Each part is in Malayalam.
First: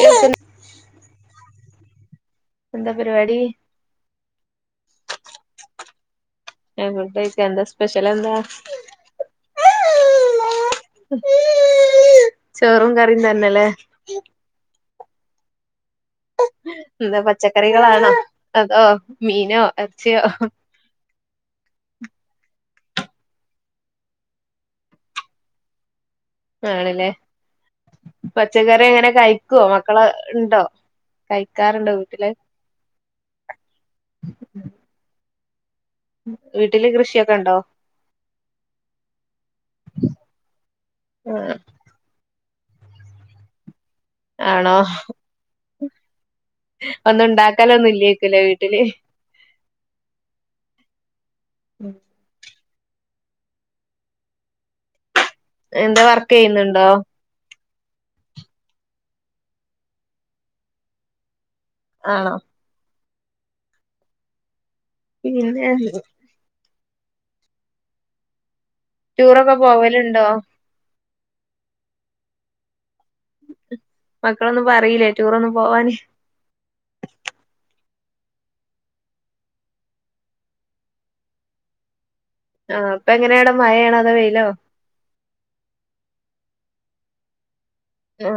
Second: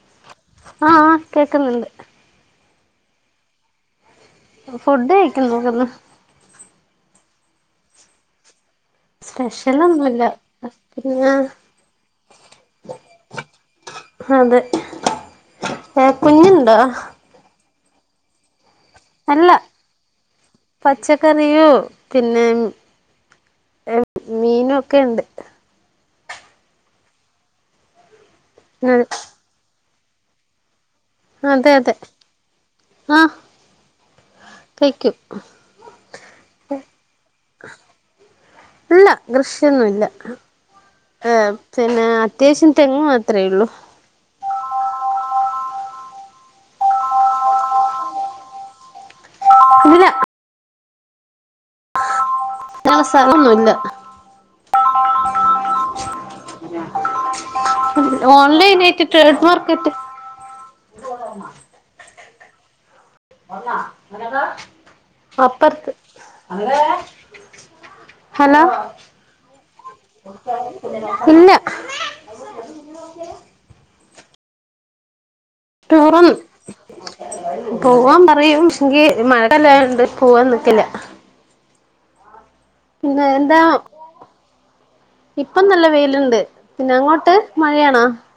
കേൾക്കുന്ന ആഹ് കേക്ന്ന്ണ്ട് എന്താ പരിപാടി ഫുഡ് കഴിക്കാ ഫുഡയ്ക്ക എന്താ സ്പെഷ്യൽ എന്താ സ്പെഷ്യൽന്നുല്ല പിന്നെ ചോറും കറിയും തന്നെല്ലേ അതെ ഏ കുഞ്ഞുണ്ടോ? അ പച്ചക്കറികളാണോ അതോ അല്ല മീനോ എറച്ചിയോ പച്ചക്കറിയോ പിന്നെ മീനും ഒക്കെ ഇണ്ട് ആണ്ല്ലേ പച്ചക്കറി എങ്ങനെ കയ്ക്കോ മക്കളെണ്ടോ അതെ അതെ ആ കയ്ക്കും വീട്ടില് കൃഷിയൊക്കെണ്ടോ ഇല്ല കൃഷിയൊന്നുല്ല ഏ പിന്നെ അത്യാവശ്യം തെങ്ങ് മാത്രേള്ളു ആണോ ഒന്നുണ്ടാക്കലൊന്നുംല്ലേക്കുലെ വീട്ടില് ആ സ്ഥലൊന്നുല്ല എന്താ വർക്കെയ്യ്ന്ന്ണ്ടോ ഓൺലൈനായിട്ട് ട്രൈഡ് മാർക്കറ്റ് ആണോ പിന്നെ അപ്പർത്ത് ഹലോ റ്റൂറൊക്കെ പോവല്ണ്ടോ ഇല്ല മക്കളൊന്നും പറീല്ലേ റ്റൂറൊന്നും റ്റൂറും പോവാൻ പറയും എങ്കി മയെല്ലായോണ്ട് പോവാനിക്കല്ല ആ പിന്നെ പ്പെങ്ങനാടെ എന്താ മയേണോ അതോ വെയിലോ ഇപ്പം നല്ല വെയ്ല്ണ്ട് പിന്നെ അങ്ങോട്ട് മഴയാണോ ആ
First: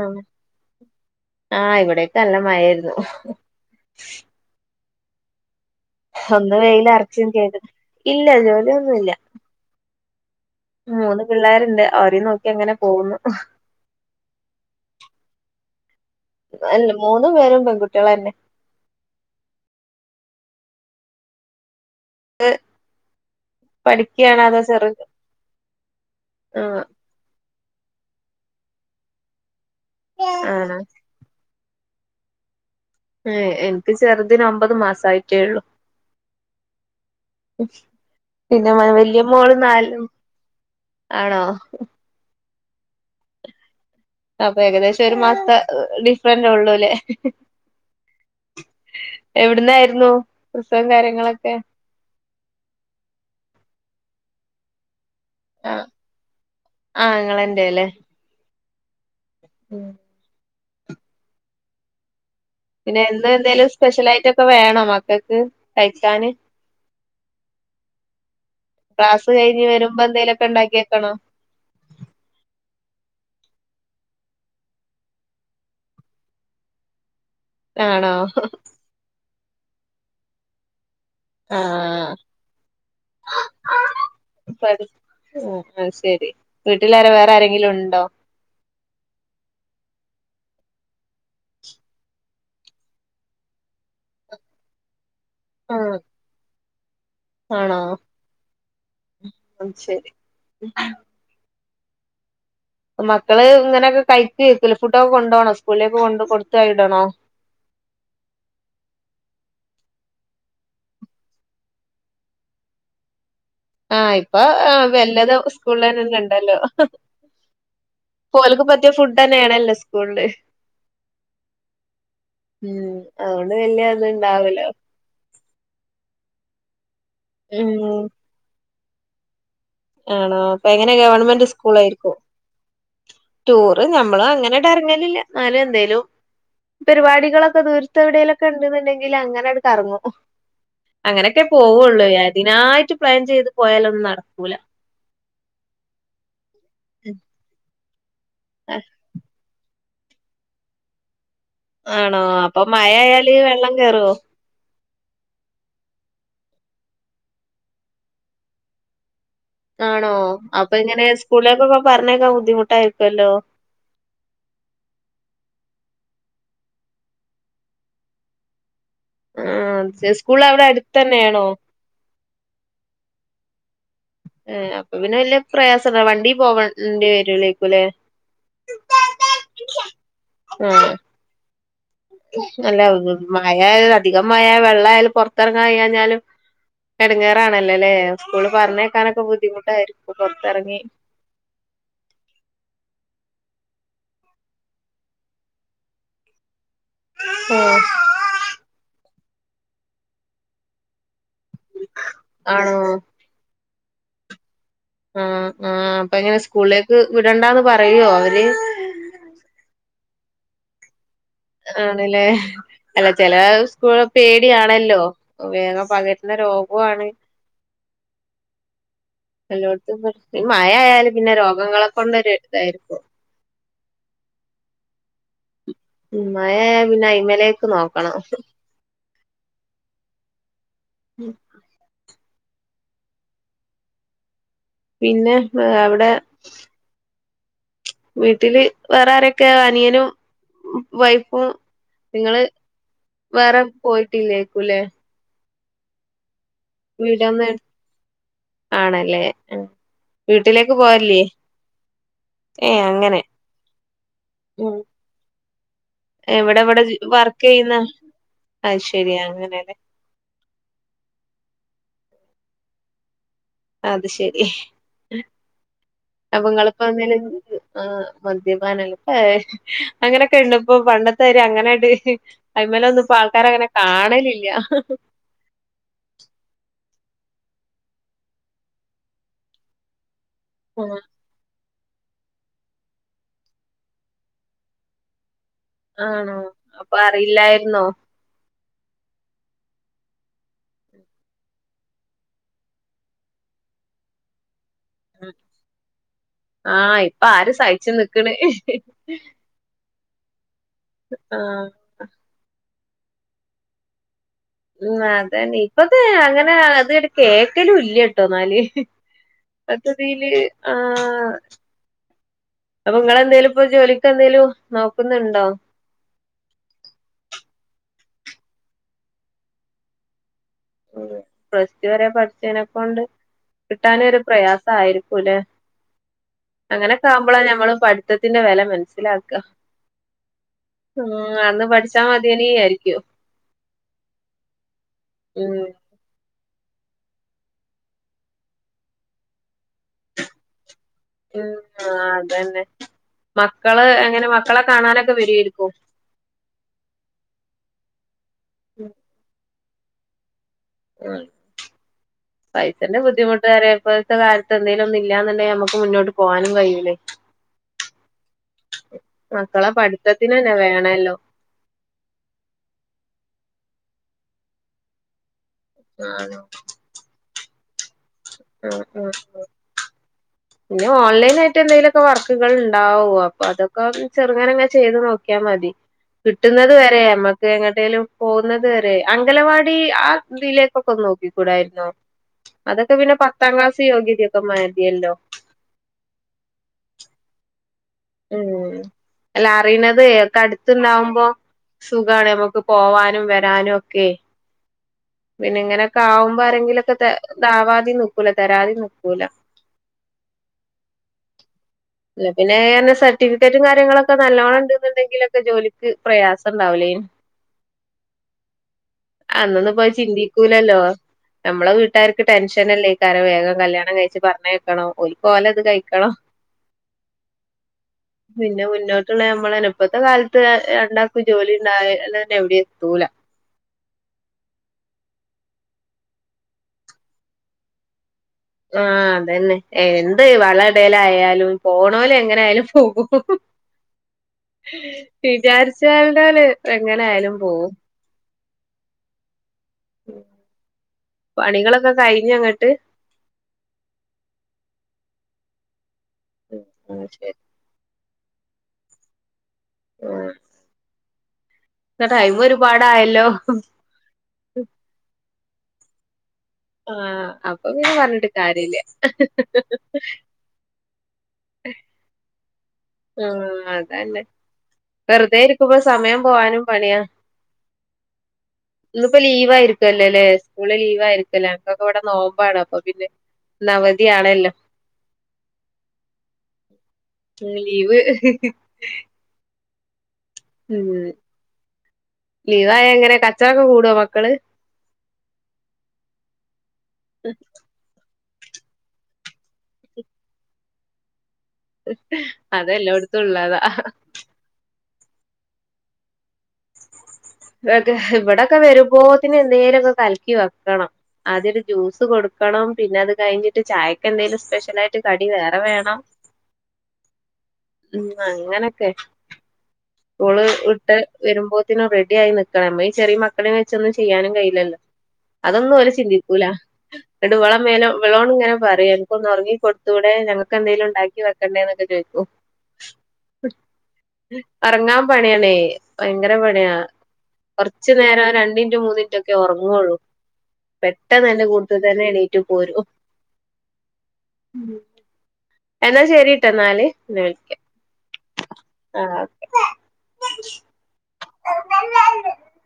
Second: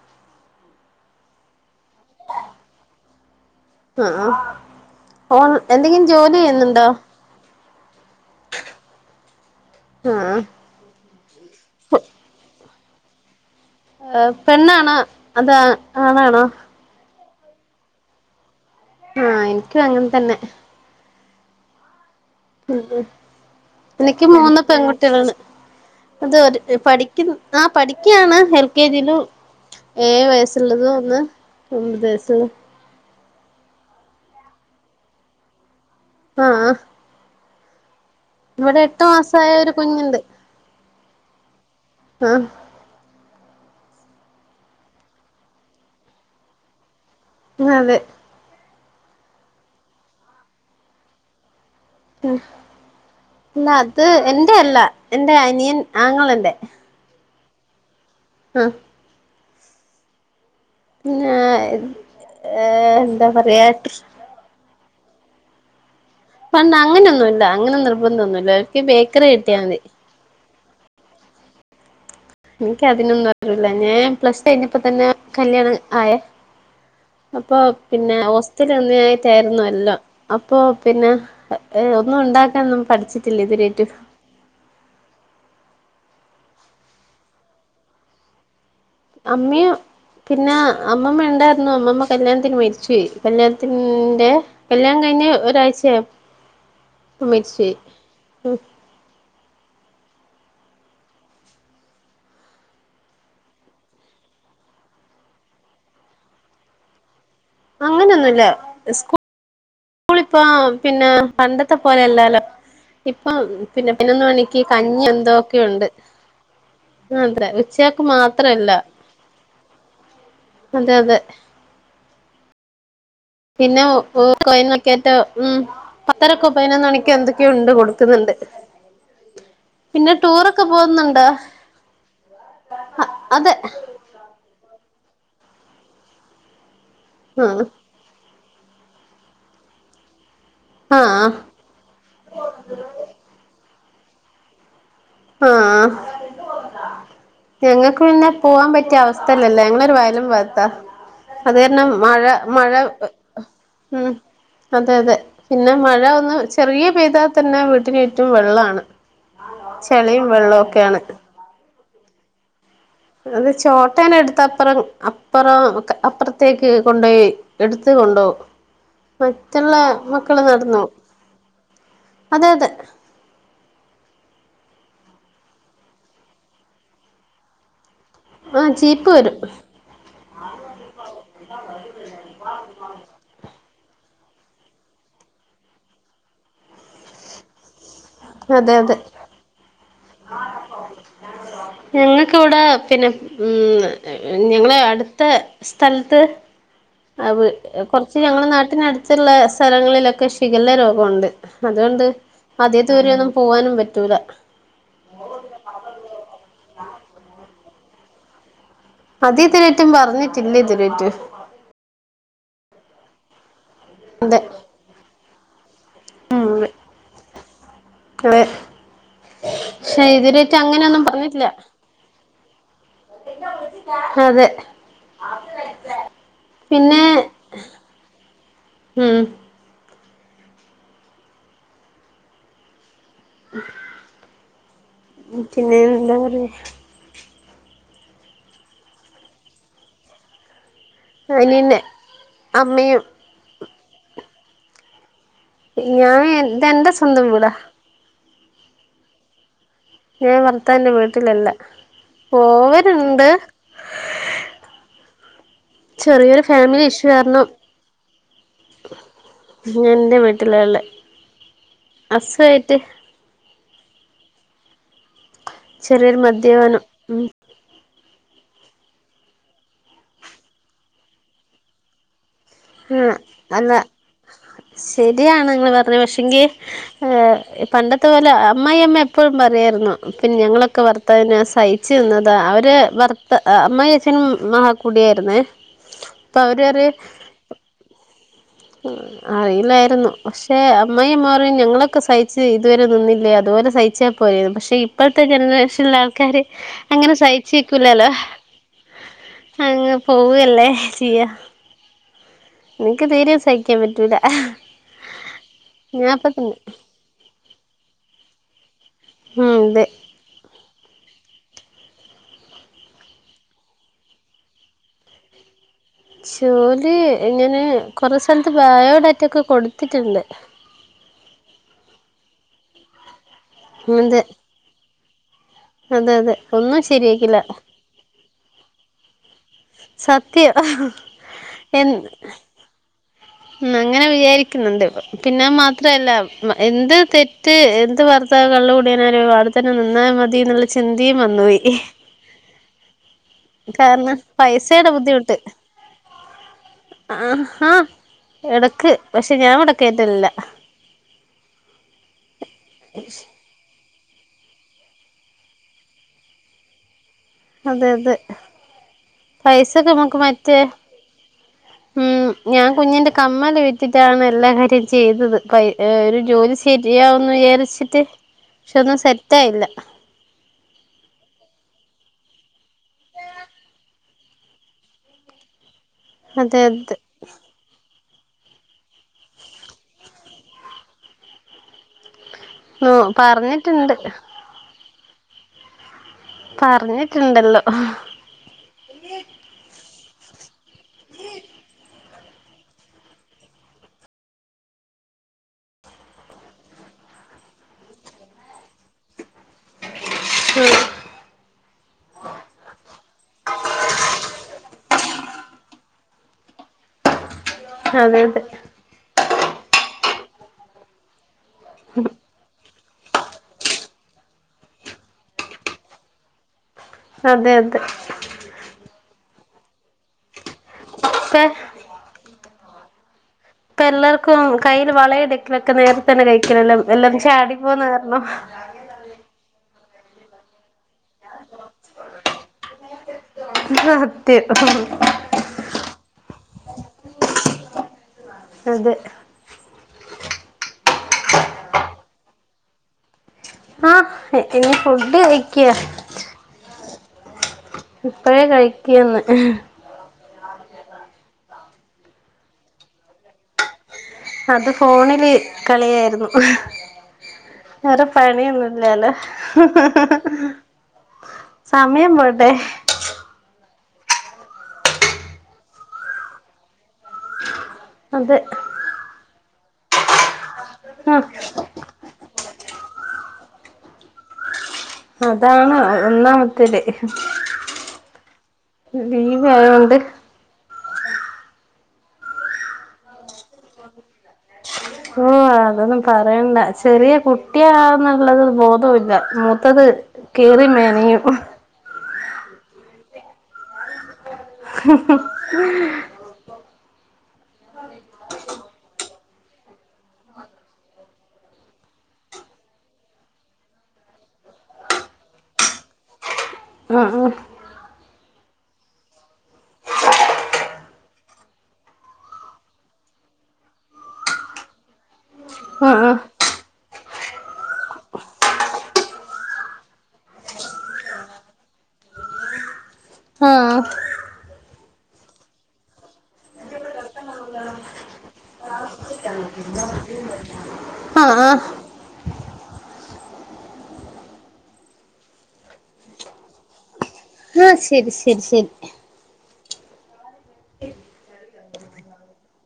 ആ ഇവടൊക്കെ നല്ല മയേര്ന്നു ആ ആ ഓൻ എന്തെങ്കി ഒന്ന് വെയ്ലർച്ചും ചെയ്ത് ഇല്ല ജോലിയൊന്നുല്ല ആ ആ മൂന്ന് പിള്ളാര്ണ്ട് ഓരേം നോക്കി അങ്ങനെ പോകുന്നു ഏ പെണ്ണാണോ അത് ആണാണോ അല്ല മൂന്നു പേരും പെൺകുട്ട്യളെന്നെ ആ എനിക്കും അങ്ങൻത്തെന്നെ ഉം ഉം എനിക്കും പഠിക്കയാണോ അതോ മൂന്ന് ചെറു പെൺകുട്ട്യളാണ് അത് ഒര് ആഹ് പടി ക്കുന്നു ആ പഠിക്ക്യാണ് എൽ കെ ജിലും ഏയ് ആണോ വയസ്സ്ള്ളതും ഒന്ന് ഒമ്പത് സ്സു ഏ എനിക്ക് ചെർതിന് ഒമ്പത് മാസായിട്ടേള്ളു ആ [unintelligible] പിന്നെ എട്ട് വെല്യ മോള് മാസായ ഒരു നാലും കുഞ്ഞുണ്ട് ആണോ ആ അപ്പൊ ഏകദേശം ഒരു മാസത്തെ ഡിഫറന്റ് ഉള്ളൂലെ അതേ എവിട്ന്നായിരുന്നു പ്രസവും കാര്യങ്ങളൊക്കെ ഉം ഇല്ല അത് എന്റെയല്ല എന്റെ അനിയൻ ആങ്ങളെന്റെ ആങ്ങളന്റെ ല്ലേ അ ഉം പിന്ന ഏ എന്താ പറയാ ക്കെ വേണോ മക്കക്ക് കയ്ക്കാന് പണ്ട് അങ്ങനൊന്നുല്ല അങ്ങനെ നിർബന്തൊന്നുല്ല ഓൽക്ക് ബേക്കറി കിട്ടിയാ മതി പ്പന്തേലൊക്കെണ്ടാക്കി ക്കണോ എനിക്കതിനൊന്നും അറില്ല ഞാൻ പ്ലസ് ടു കയ്ഞപ്പത്തെന്നെ കല്യാണം ആയേ അപ്പൊ ആണോ പിന്നെ ഓസ്റ്റൽന്നായിട്ടായിരുന്നു എല്ലം അപ്പൊ പിന്നെ ഏ ആഹ് ഒന്നുണ്ടാക്കാനൊന്നും പഠിച്ചിട്ടില്ലെ ഇതു വരെറ്റും ആയ് ശരി വീട്ടിൽര വേറെ ആരെങ്കിലും ണ്ടോ? അമ്മിയ പിന്നെ അമ്മമ്മ ണ്ടായിരുന്നു അമ്മമ്മ കല്യാണത്തിന് മരിച്ചു പോയി കല്യാണത്തിന്റെ കല്യാണം കഴിഞ്ഞ ആഹ് ഒരാഴ്ചയ- ആണോ അത് ശരി മക്കള് ഇങ്ങനൊക്കെ കഴിക്ക് ഫുഡൊക്കെ കൊണ്ട് പോണോ സ്കൂളിലേക്ക് കൊണ്ട് കൊടുത്തായിടണോ അങ്ങനെയൊന്നുമില്ല സ്കൂ സ്കൂളിളിപ്പം പിന്നെ പണ്ടത്തെ പോലെയല്ലാലോ ഇപ്പം പിന്നെ പിന്നെ ആഹ് ഒന്ന് ഇപ്പൊ എനിക്ക് കഞ്ഞി വല്ലതും എന്തോക്കെയോ ഉണ്ട് സ്കൂളിലന്നെ ഉണ്ടല്ലോ അതെ ഉച്ചക്ക് ഓൽക്ക് മാത്രമല്ല പറ്റിയ ഫുഡ് തന്നെയാണല്ലോ സ്കൂളില് അതെ അതെ ഉം അതുകൊണ്ട് പിന്നെ അത് ഇണ്ടാവലോ ഏറ്റോ ഉം പത്തരക്കോ പതിനൊന്ന് മണിക്കോ എന്തൊക്കെയോ ഉം ണ്ട് കൊടുക്കുന്നുണ്ട് പിന്നെ ആണോ ടൂറൊക്കെ അപ്പ എങ്ങനെ പോകുന്നുണ്ടോ ഗവൺമെന്റ് സ്കൂൾ ആയിരിക്കോ അതെ ടൂറ് നമ്മള് അങ്ങനെ കറങ്ങലില്ല എന്നാലും എന്തേലും പരിപാടികളൊക്കെ ആഹ് തീ ത്ത് എവിടേലുമൊക്കെ ഉണ്ടെന്നുണ്ടെങ്കിൽ അങ്ങനെ അങ്ങട് ഇറങ്ങും ആഹ് അങ്ങനെയൊക്കെ പോവുള്ളൂ അതിനായിട്ട് പ്ലാൻ ചെയ്ത് പോയാലൊന്നും നടക്കൂല ആഹ് അഹ് ഉം ഞങ്ങൾക്ക് പിന്നെ പോവാൻ പറ്റിയ അവസ്ഥയിലല്ല ഞങ്ങളൊരു വയലും വത്താ അത് കാരണം ആണോ മഴ അപ്പൊ മഴ മഴയായാല് വെള്ളം കേറോ ഉം അതെ അതെ പിന്നെ മഴ ഒന്ന് ചെറിയ പെയ്താൽ തന്നെ വീട്ടിന് ചുറ്റും വെള്ളമാണ് ആണോ അപ്പൊ ഇങ്ങനെ സ്കൂളിലേക്ക് ഒക്കെ പറഞ്ഞയക്കാൻ ബുദ്ധിമുട്ടായി അത് ചോട്ടേനെ എടുത്ത് അപ്പറം അപ്പുറം അപ്പുറത്തേക്ക് കൊണ്ടോയി എടുത്ത് കൊണ്ടോവും മറ്റുള്ള ആഹ് സ്കൂൾ മക്കള് അവിടെ നടന്നു പോവും അടുത്തന്നെയാണോ അതെ അതെ ഏഹ് അപ്പം പിന്നെ വലിയ പ്രയാസം എന്താ വണ്ടി പോവേണ്ടി വരുല്ലേക്കും അല്ലേ ആഹ് ജീപ്പ് വരും ആഹ് അല്ല മഴ അധികം മഴ വെള്ള ആയാലും പുറത്തിറങ്ങാൻ കഴിയാഞ്ഞാലും ഇടങ്ങേറാണല്ലോല്ലേ സ്കൂള് അതെ അതെ പറഞ്ഞയക്കാനൊക്കെ ബുദ്ധിമുട്ടായിരിക്കും പുറത്തിറങ്ങി ഞങ്ങൾക്ക് ഇവിടെ പിന്നെ ഉം ഞങ്ങള് അടുത്തെ സ്ഥലത്ത് ആഹ് കുറച്ച് ഞങ്ങള് നാട്ടിനടുത്തുള്ള സ്ഥലങ്ങളിലൊക്കെ ഷിഗെല്ല രോഗമുണ്ട് അതുകൊണ്ട് ആണോ അധികം ദൂരമൊന്നും പോവാനും പറ്റൂല ആഹ് ആഹ് അപ്പം എങ്ങനെയാ സ്കൂളിലേക്ക് വിടണ്ടാന്ന് പറയുവോ അവര് അത് ഇതു വരെ ആയിട്ടും പറഞ്ഞിട്ടില്ല ഇതിലേറ്റും ആണല്ലേ അല്ല ചെല സ്കൂളിന് അതെ പേടിയാണല്ലോ വേഗം പകര പകരുന്ന ഉം രോഗാണ് അതെ എല്ലോടത്തും പക്ഷെ ഇതുവരെയായിട്ട് മഴ അങ്ങനെയൊന്നും ആയാല് പിന്നെ പറഞ്ഞിട്ടില്ല രോഗങ്ങളെ കൊണ്ടൊര് ഇതായിരിക്കും അതെ മഴ ആയാ പിന്നെ അയിമ്മേലേക്ക് നോക്കണം ഉം ഉം പിന്നെ എന്താ പറയാ വീട്ടില് വേറെ ആരൊക്കെയാ അനിയനും വൈഫും അനിയന്റെ നിങ്ങള് അമ്മയും വേറെ പോയിട്ടില്ലേക്കൂല്ലേ ഞാനേ വീടന്ന് ആണല്ലേ ഞാൻ വീട്ടിലേക്ക് ഭർത്താവിന്റെ പോവല്ലേ വീട്ടിലല്ല ഏ അങ്ങനെ പോവലുണ്ട് ഉം ചെറിയൊരു എവിടെ ഇവിടെ ഫാമിലി ഇഷ്യൂ വർക്ക് കാരണം ചെയ്യുന്ന അത് ശരി അങ്ങനെലേ ഞാൻ എന്റെ ഉള്ളെ ഹസുആയിട്ട് അത് ശെരി ചെറിയൊരു അപ്പൊ മദ്യപാനം ഇങ്ങളിപ്പോ എന്നാല് ഉം ആഹ് മദ്യപാനം ഏയ് അങ്ങനൊക്കെണ്ട്പ്പൊ പണ്ടത്താരീ അങ്ങനെണ്ട് അയിമെലൊന്നും ആഹ് ഇപ്പാൾക്കാരങ്ങനെ അല്ല കാണലില്ല ശരിയാണ് നിങ്ങൾ പറഞ്ഞത് പക്ഷെങ്കി പണ്ടത്തെ പോലെ അമ്മായി അമ്മ എപ്പോഴും പറയേര്ന്നു പിന്നെ ഞങ്ങളൊക്കെ ഉം, ഭർത്താവിനെ സയ് ച്ച് നിന്നതാ അവര് ഭർത്ത അമ്മായച്ചനും മഹാകുടിയായിരുന്നേ ആണോ അപ്പൊ അറിയില്ലായിരുന്നോ ഉം അറിയില്ലായിരുന്നു പക്ഷെ അമ്മായിഅമ്മ പറയും ഞങ്ങളൊക്കെ സഹിച്ച് ഇതുവരെ നിന്നില്ലേ അതുപോലെ സഹിച്ചാ പോരെന്ന് പക്ഷെ ഇപ്പൾത്തെ ജനറേഷൻല്ള്ള ആൾക്കാര് ആഹ് അങ്ങനെ ഇപ്പൊ ആര് സഹിച്ചു സഹിച്ച്ക്കൂലല്ലോ നിക്കണ് അങ്ങ് പോവല്ലേ ആഹ് ഇനിക്ക് തീരേം സഹിക്കാൻ പറ്റൂല ഉം അതാണേ ഇപ്പത്തെ ഞാൻപ്പ അങ്ങനെ തന്നെ അതട് കേക്കലും ഇല്ലട്ടോന്നാല് ഉം അതെ ഇപ്പത്തെ ഇതീല് ആഹ് അപ്പൊ ഇങ്ങളെന്തേലും ഇപ്പൊ ജോലിക്കെന്തേലും നോക്കുന്നുണ്ടോ ജോലി ഇങ്ങനെ കുറെ സ്ഥലത്ത് ബയോഡാറ്റ ഒക്കെ കൊടുത്തിട്ടുണ്ട് ഉം പ്ലസ്ടു വരെ പഠിച്ചേനെക്കൊണ്ട് കിട്ടാനൊരു അതെ പ്രയാസായിരിക്കുല്ലേ അതെ അതെ ഒന്നും അങ്ങനെക്കാമ്പളാ ശരിയാക്കില്ല ഞമ്മള് പഠിത്തത്തിന്റെ വെല മനസ്സിലാക്ക സത്യം ഉം അന്ന് എൻ പഠിച്ചാ മതിയേനീ വിചാരിക്കും അങ്ങനെ വിചാരിക്കുന്നുണ്ട് ഇപ്പൊ പിന്നെ അത്‌ ഉം മാത്രല്ല മ് എന്ത് തെറ്റ് എന്ത് ഭർത്താവ് കള്ള് കൂടിയാനായാലും അവിടെ തന്നെ നിന്നാ മതീന്ന് ഇള്ള ചിന്തീം ഉം വന്ന്പോയി ആഹ് അതന്നെ മക്കള് കാരണം എങ്ങനെ മക്കളെ പൈസേടെ കാണാനൊക്കെ ബുദ്ധിമുട്ട് വരുവായിരിക്കും ആഹ എടക്ക് പഷെ ഞാൻ ഇവടെ കേറ്റലില്ല ആഹ് പൈസെൻ്റെ ബുദ്ധിമു ഇപ്പൊഴ്ത്തകാലത്ത് എന്തേലൊന്ന് ഇല്ലാന്ന്ണ്ടെങ്കി നമുക്ക് മുന്നോട്ട് പോകാനും കയൂലെയ് അതെ അതെ മക്കളെ പൈസക്ക്‌ ഇമ്മക്ക്‌ പഠിത്തത്തിനന്നെ മറ്റേ വേണല്ലോ ഉം ഞാൻ കുഞ്ഞിന്റെ കമ്മല് വിറ്റിട്ടാണ് എല്ലാ കാര്യം ചെയ്തത് പൈ ഏഹ് ഒരു ജോലി ശരിയാവുന്ന് വിചാരിച്ചിട്ട് പക്ഷെ ഉം ഒന്നും ഉം സെറ്റായില്ല പിന്നെ ഓൺലൈനായിട്ട് എന്തേലൊക്കെ വർക്കുകൾ ഉണ്ടാവും അപ്പൊ അതൊക്കെ ചെറുങ്ങനെങ്ങ് ചെയ്ത് നോക്കിയാ മതി [inaudible] കിട്ടുന്നത് അതെ വരെ നമ്മക്ക് എങ്ങട്ടേലും പോകുന്നത് വരെ അംഗലവാടി ആ ഇതിലേക്കൊക്കെ ഒന്ന് നോക്കി കൂടായിര്ന്നോ ഓ അതൊക്കെ പിന്നെ പത്താം ക്ലാസ് പറഞ്ഞിട്ടുണ്ട് യോഗ്യത ഒക്കെ മതിയല്ലോ പറഞ്ഞിട്ട്ണ്ട് എല്ലോ ഉം അല്ല അറിയ്ണത് ഒക്കെ അടുത്ത്ണ്ടാവുമ്പോ സുഖാണ് നമുക്ക് പോവാനും വരാനും ഒക്കെ പിന്നെങ്ങനൊക്കെ ആവുമ്പോ ആരെങ്കിലൊക്കെ ഇതാവാതിം നിക്കൂല തരാതിം നിക്കൂല ആഹ് ഇല്ലേ പിന്നേ സർട്ടിഫിക്കറ്റും കാര്യങ്ങളൊക്കെ നല്ലോണണ്ട്ന്ന്ണ്ടെങ്കിലൊക്കെ ജോലിക്ക് പ്രയാസം ഉണ്ടാവില്ലേനു അതെ അതെ അന്നൊന്നും ഇപ്പൊ അത്‌ ചിന്തിക്കൂലല്ലോ നമ്മളെ വീട്ടുകാർക്ക് ടെൻഷനല്ലേ ക്കാരം വേഗം കല്യാണം കഴിച്ച് പറഞ്ഞയക്കണം ഓല്ക് ഓലത് കഴിക്കണം അതെയതെ പിന്നെ മുന്നോട്ടുള്ള നമ്മളെ പ്പത്തെ കാലത്ത് രണ്ടാക്കും ഇപ്പ ജോലിണ്ടായാലെന്നെ എവിടിം എത്തൂല പ്പ എല്ലാവർക്കും കയ്യിൽ വളയിടീക്കലൊക്കെ നേര തന്നെ കഴിക്കെണല്ലോ എല്ലാരും ചാടി പോണകാരണം ആ അതെന്നെ എന്ത് വളടലായാലും പോണലെങ്ങനൊയാലും പോകും. സത്യം ഹ് വിചാരിച്ചാല് എങ്ങനെ ആയാലും പോവും. അതെ. പണികളൊക്കെ കഴിഞ്ഞങ്ങട്ട്? ആഹ് ഇീ ഫുഡ് കഴിക്ക. [unintelligible] ഇപ്പഴേ കഴിക്കന്ന്. [unintelligible] ടൈമൊരുപാടയല്ലോ അത് ഫോണിൽ കളിയായിരുന്നു. ആഹ് അപ്പൊ പിന്നെ വേറെ പറഞ്ഞിട്ട് കാര്യല്ല പണിയൊന്നുംല്ലലോ ഹ് സമയം പോയിട്ടെയ്. ആ അതന്നെ വെറുതെ ഇരിക്കുമ്പോ സമയം പോവാനും പണിയാ. അതെ. ഇന്നിപ്പോ ലീവ് ആയിരിക്കല്ലോ അല്ലേ സ്കൂള് ലീവ് ആഹ് ആയിരിക്കല്ലേ? ഇന്നിപ്പോ ഇവിടെ നോമ്പാണ് അപ്പൊ പിന്നെവതിയാണല്ലോ? അതാണ് ഒന്നാമത്തേത്. ഉം ലീവ് ലീവാ യോണ്ട്. ഉം ലീവായ എങ്ങനെ കച്ചറൊക്കെ കൂടോ മക്കള്? ഓ അ അതൊന്നും പറയണ്ട ചെറിയ കുട്ടിയാണെന്നുള്ള ബോധവില്ല മൂത്തത്. കേറി മെനയും. ഹി അതെ ലോടുത്തുംള്ളതാ. ഹി ഹി ഇവിടൊക്കെ വരുമ്പോത്തിന് എന്തോ ലൊക്കെ കലക്കി വെക്കണം. ആദ്യം ഒരു ജ്യൂസ് കൊടുക്കണം പിന്നെ അത് കഴിഞ്ഞിട്ട് ചായകെന്തെങ്കിലും സ്പെഷ്യൽ ആയിട്ട് കടി വേറെ വേണം. [unintelligible] ആഹ ആ ഉ അങ്ങനൊക്കെ. സ്കൂള് വിട്ട് വരുമ്പോത്തിനും റെ ആയി നിക്കണം നമ്മളി ചെറിയ മക്കളിം വെച്ച് ഒന്നും ചെയ്യാനും കയ്യിലല്ലോ? അതൊന്നും ആ ആ ഓല് ആ ചിന്തിക്കൂല. ഇവളെ മേല ഇവളോട് ഇങ്ങനെ പറയും അനക്ക് ഒന്ന് ഒറങ്ങി കൊടുത്തൂടെ ഞക്ക്ന്തേലും ഉണ്ടാക്കി വെക്കണ്ടേന്നൊക്കെ ചോദിക്കും. [inaudible] ഉറങ്ങാൻ പണിയണേ ഭയങ്കര പണിയാ. കുറച്ച നേരം രണ്ടിനിറ്റ് മൂന്നിനിറ്റൊക്കെ ഉറങ്ങുവൊള്ളൂ ആ ആ പെട്ടെന്ന് തന്നെ ആ കൂത്ത് തന്നെ എണീറ്റ് പോരും. എന്നാ ശരിട്ടോ എന്നാല് പിന്നെ വിളിക്ക. ആഹ് ശരി ശരി ശരി. ആഹ ഓക്കെ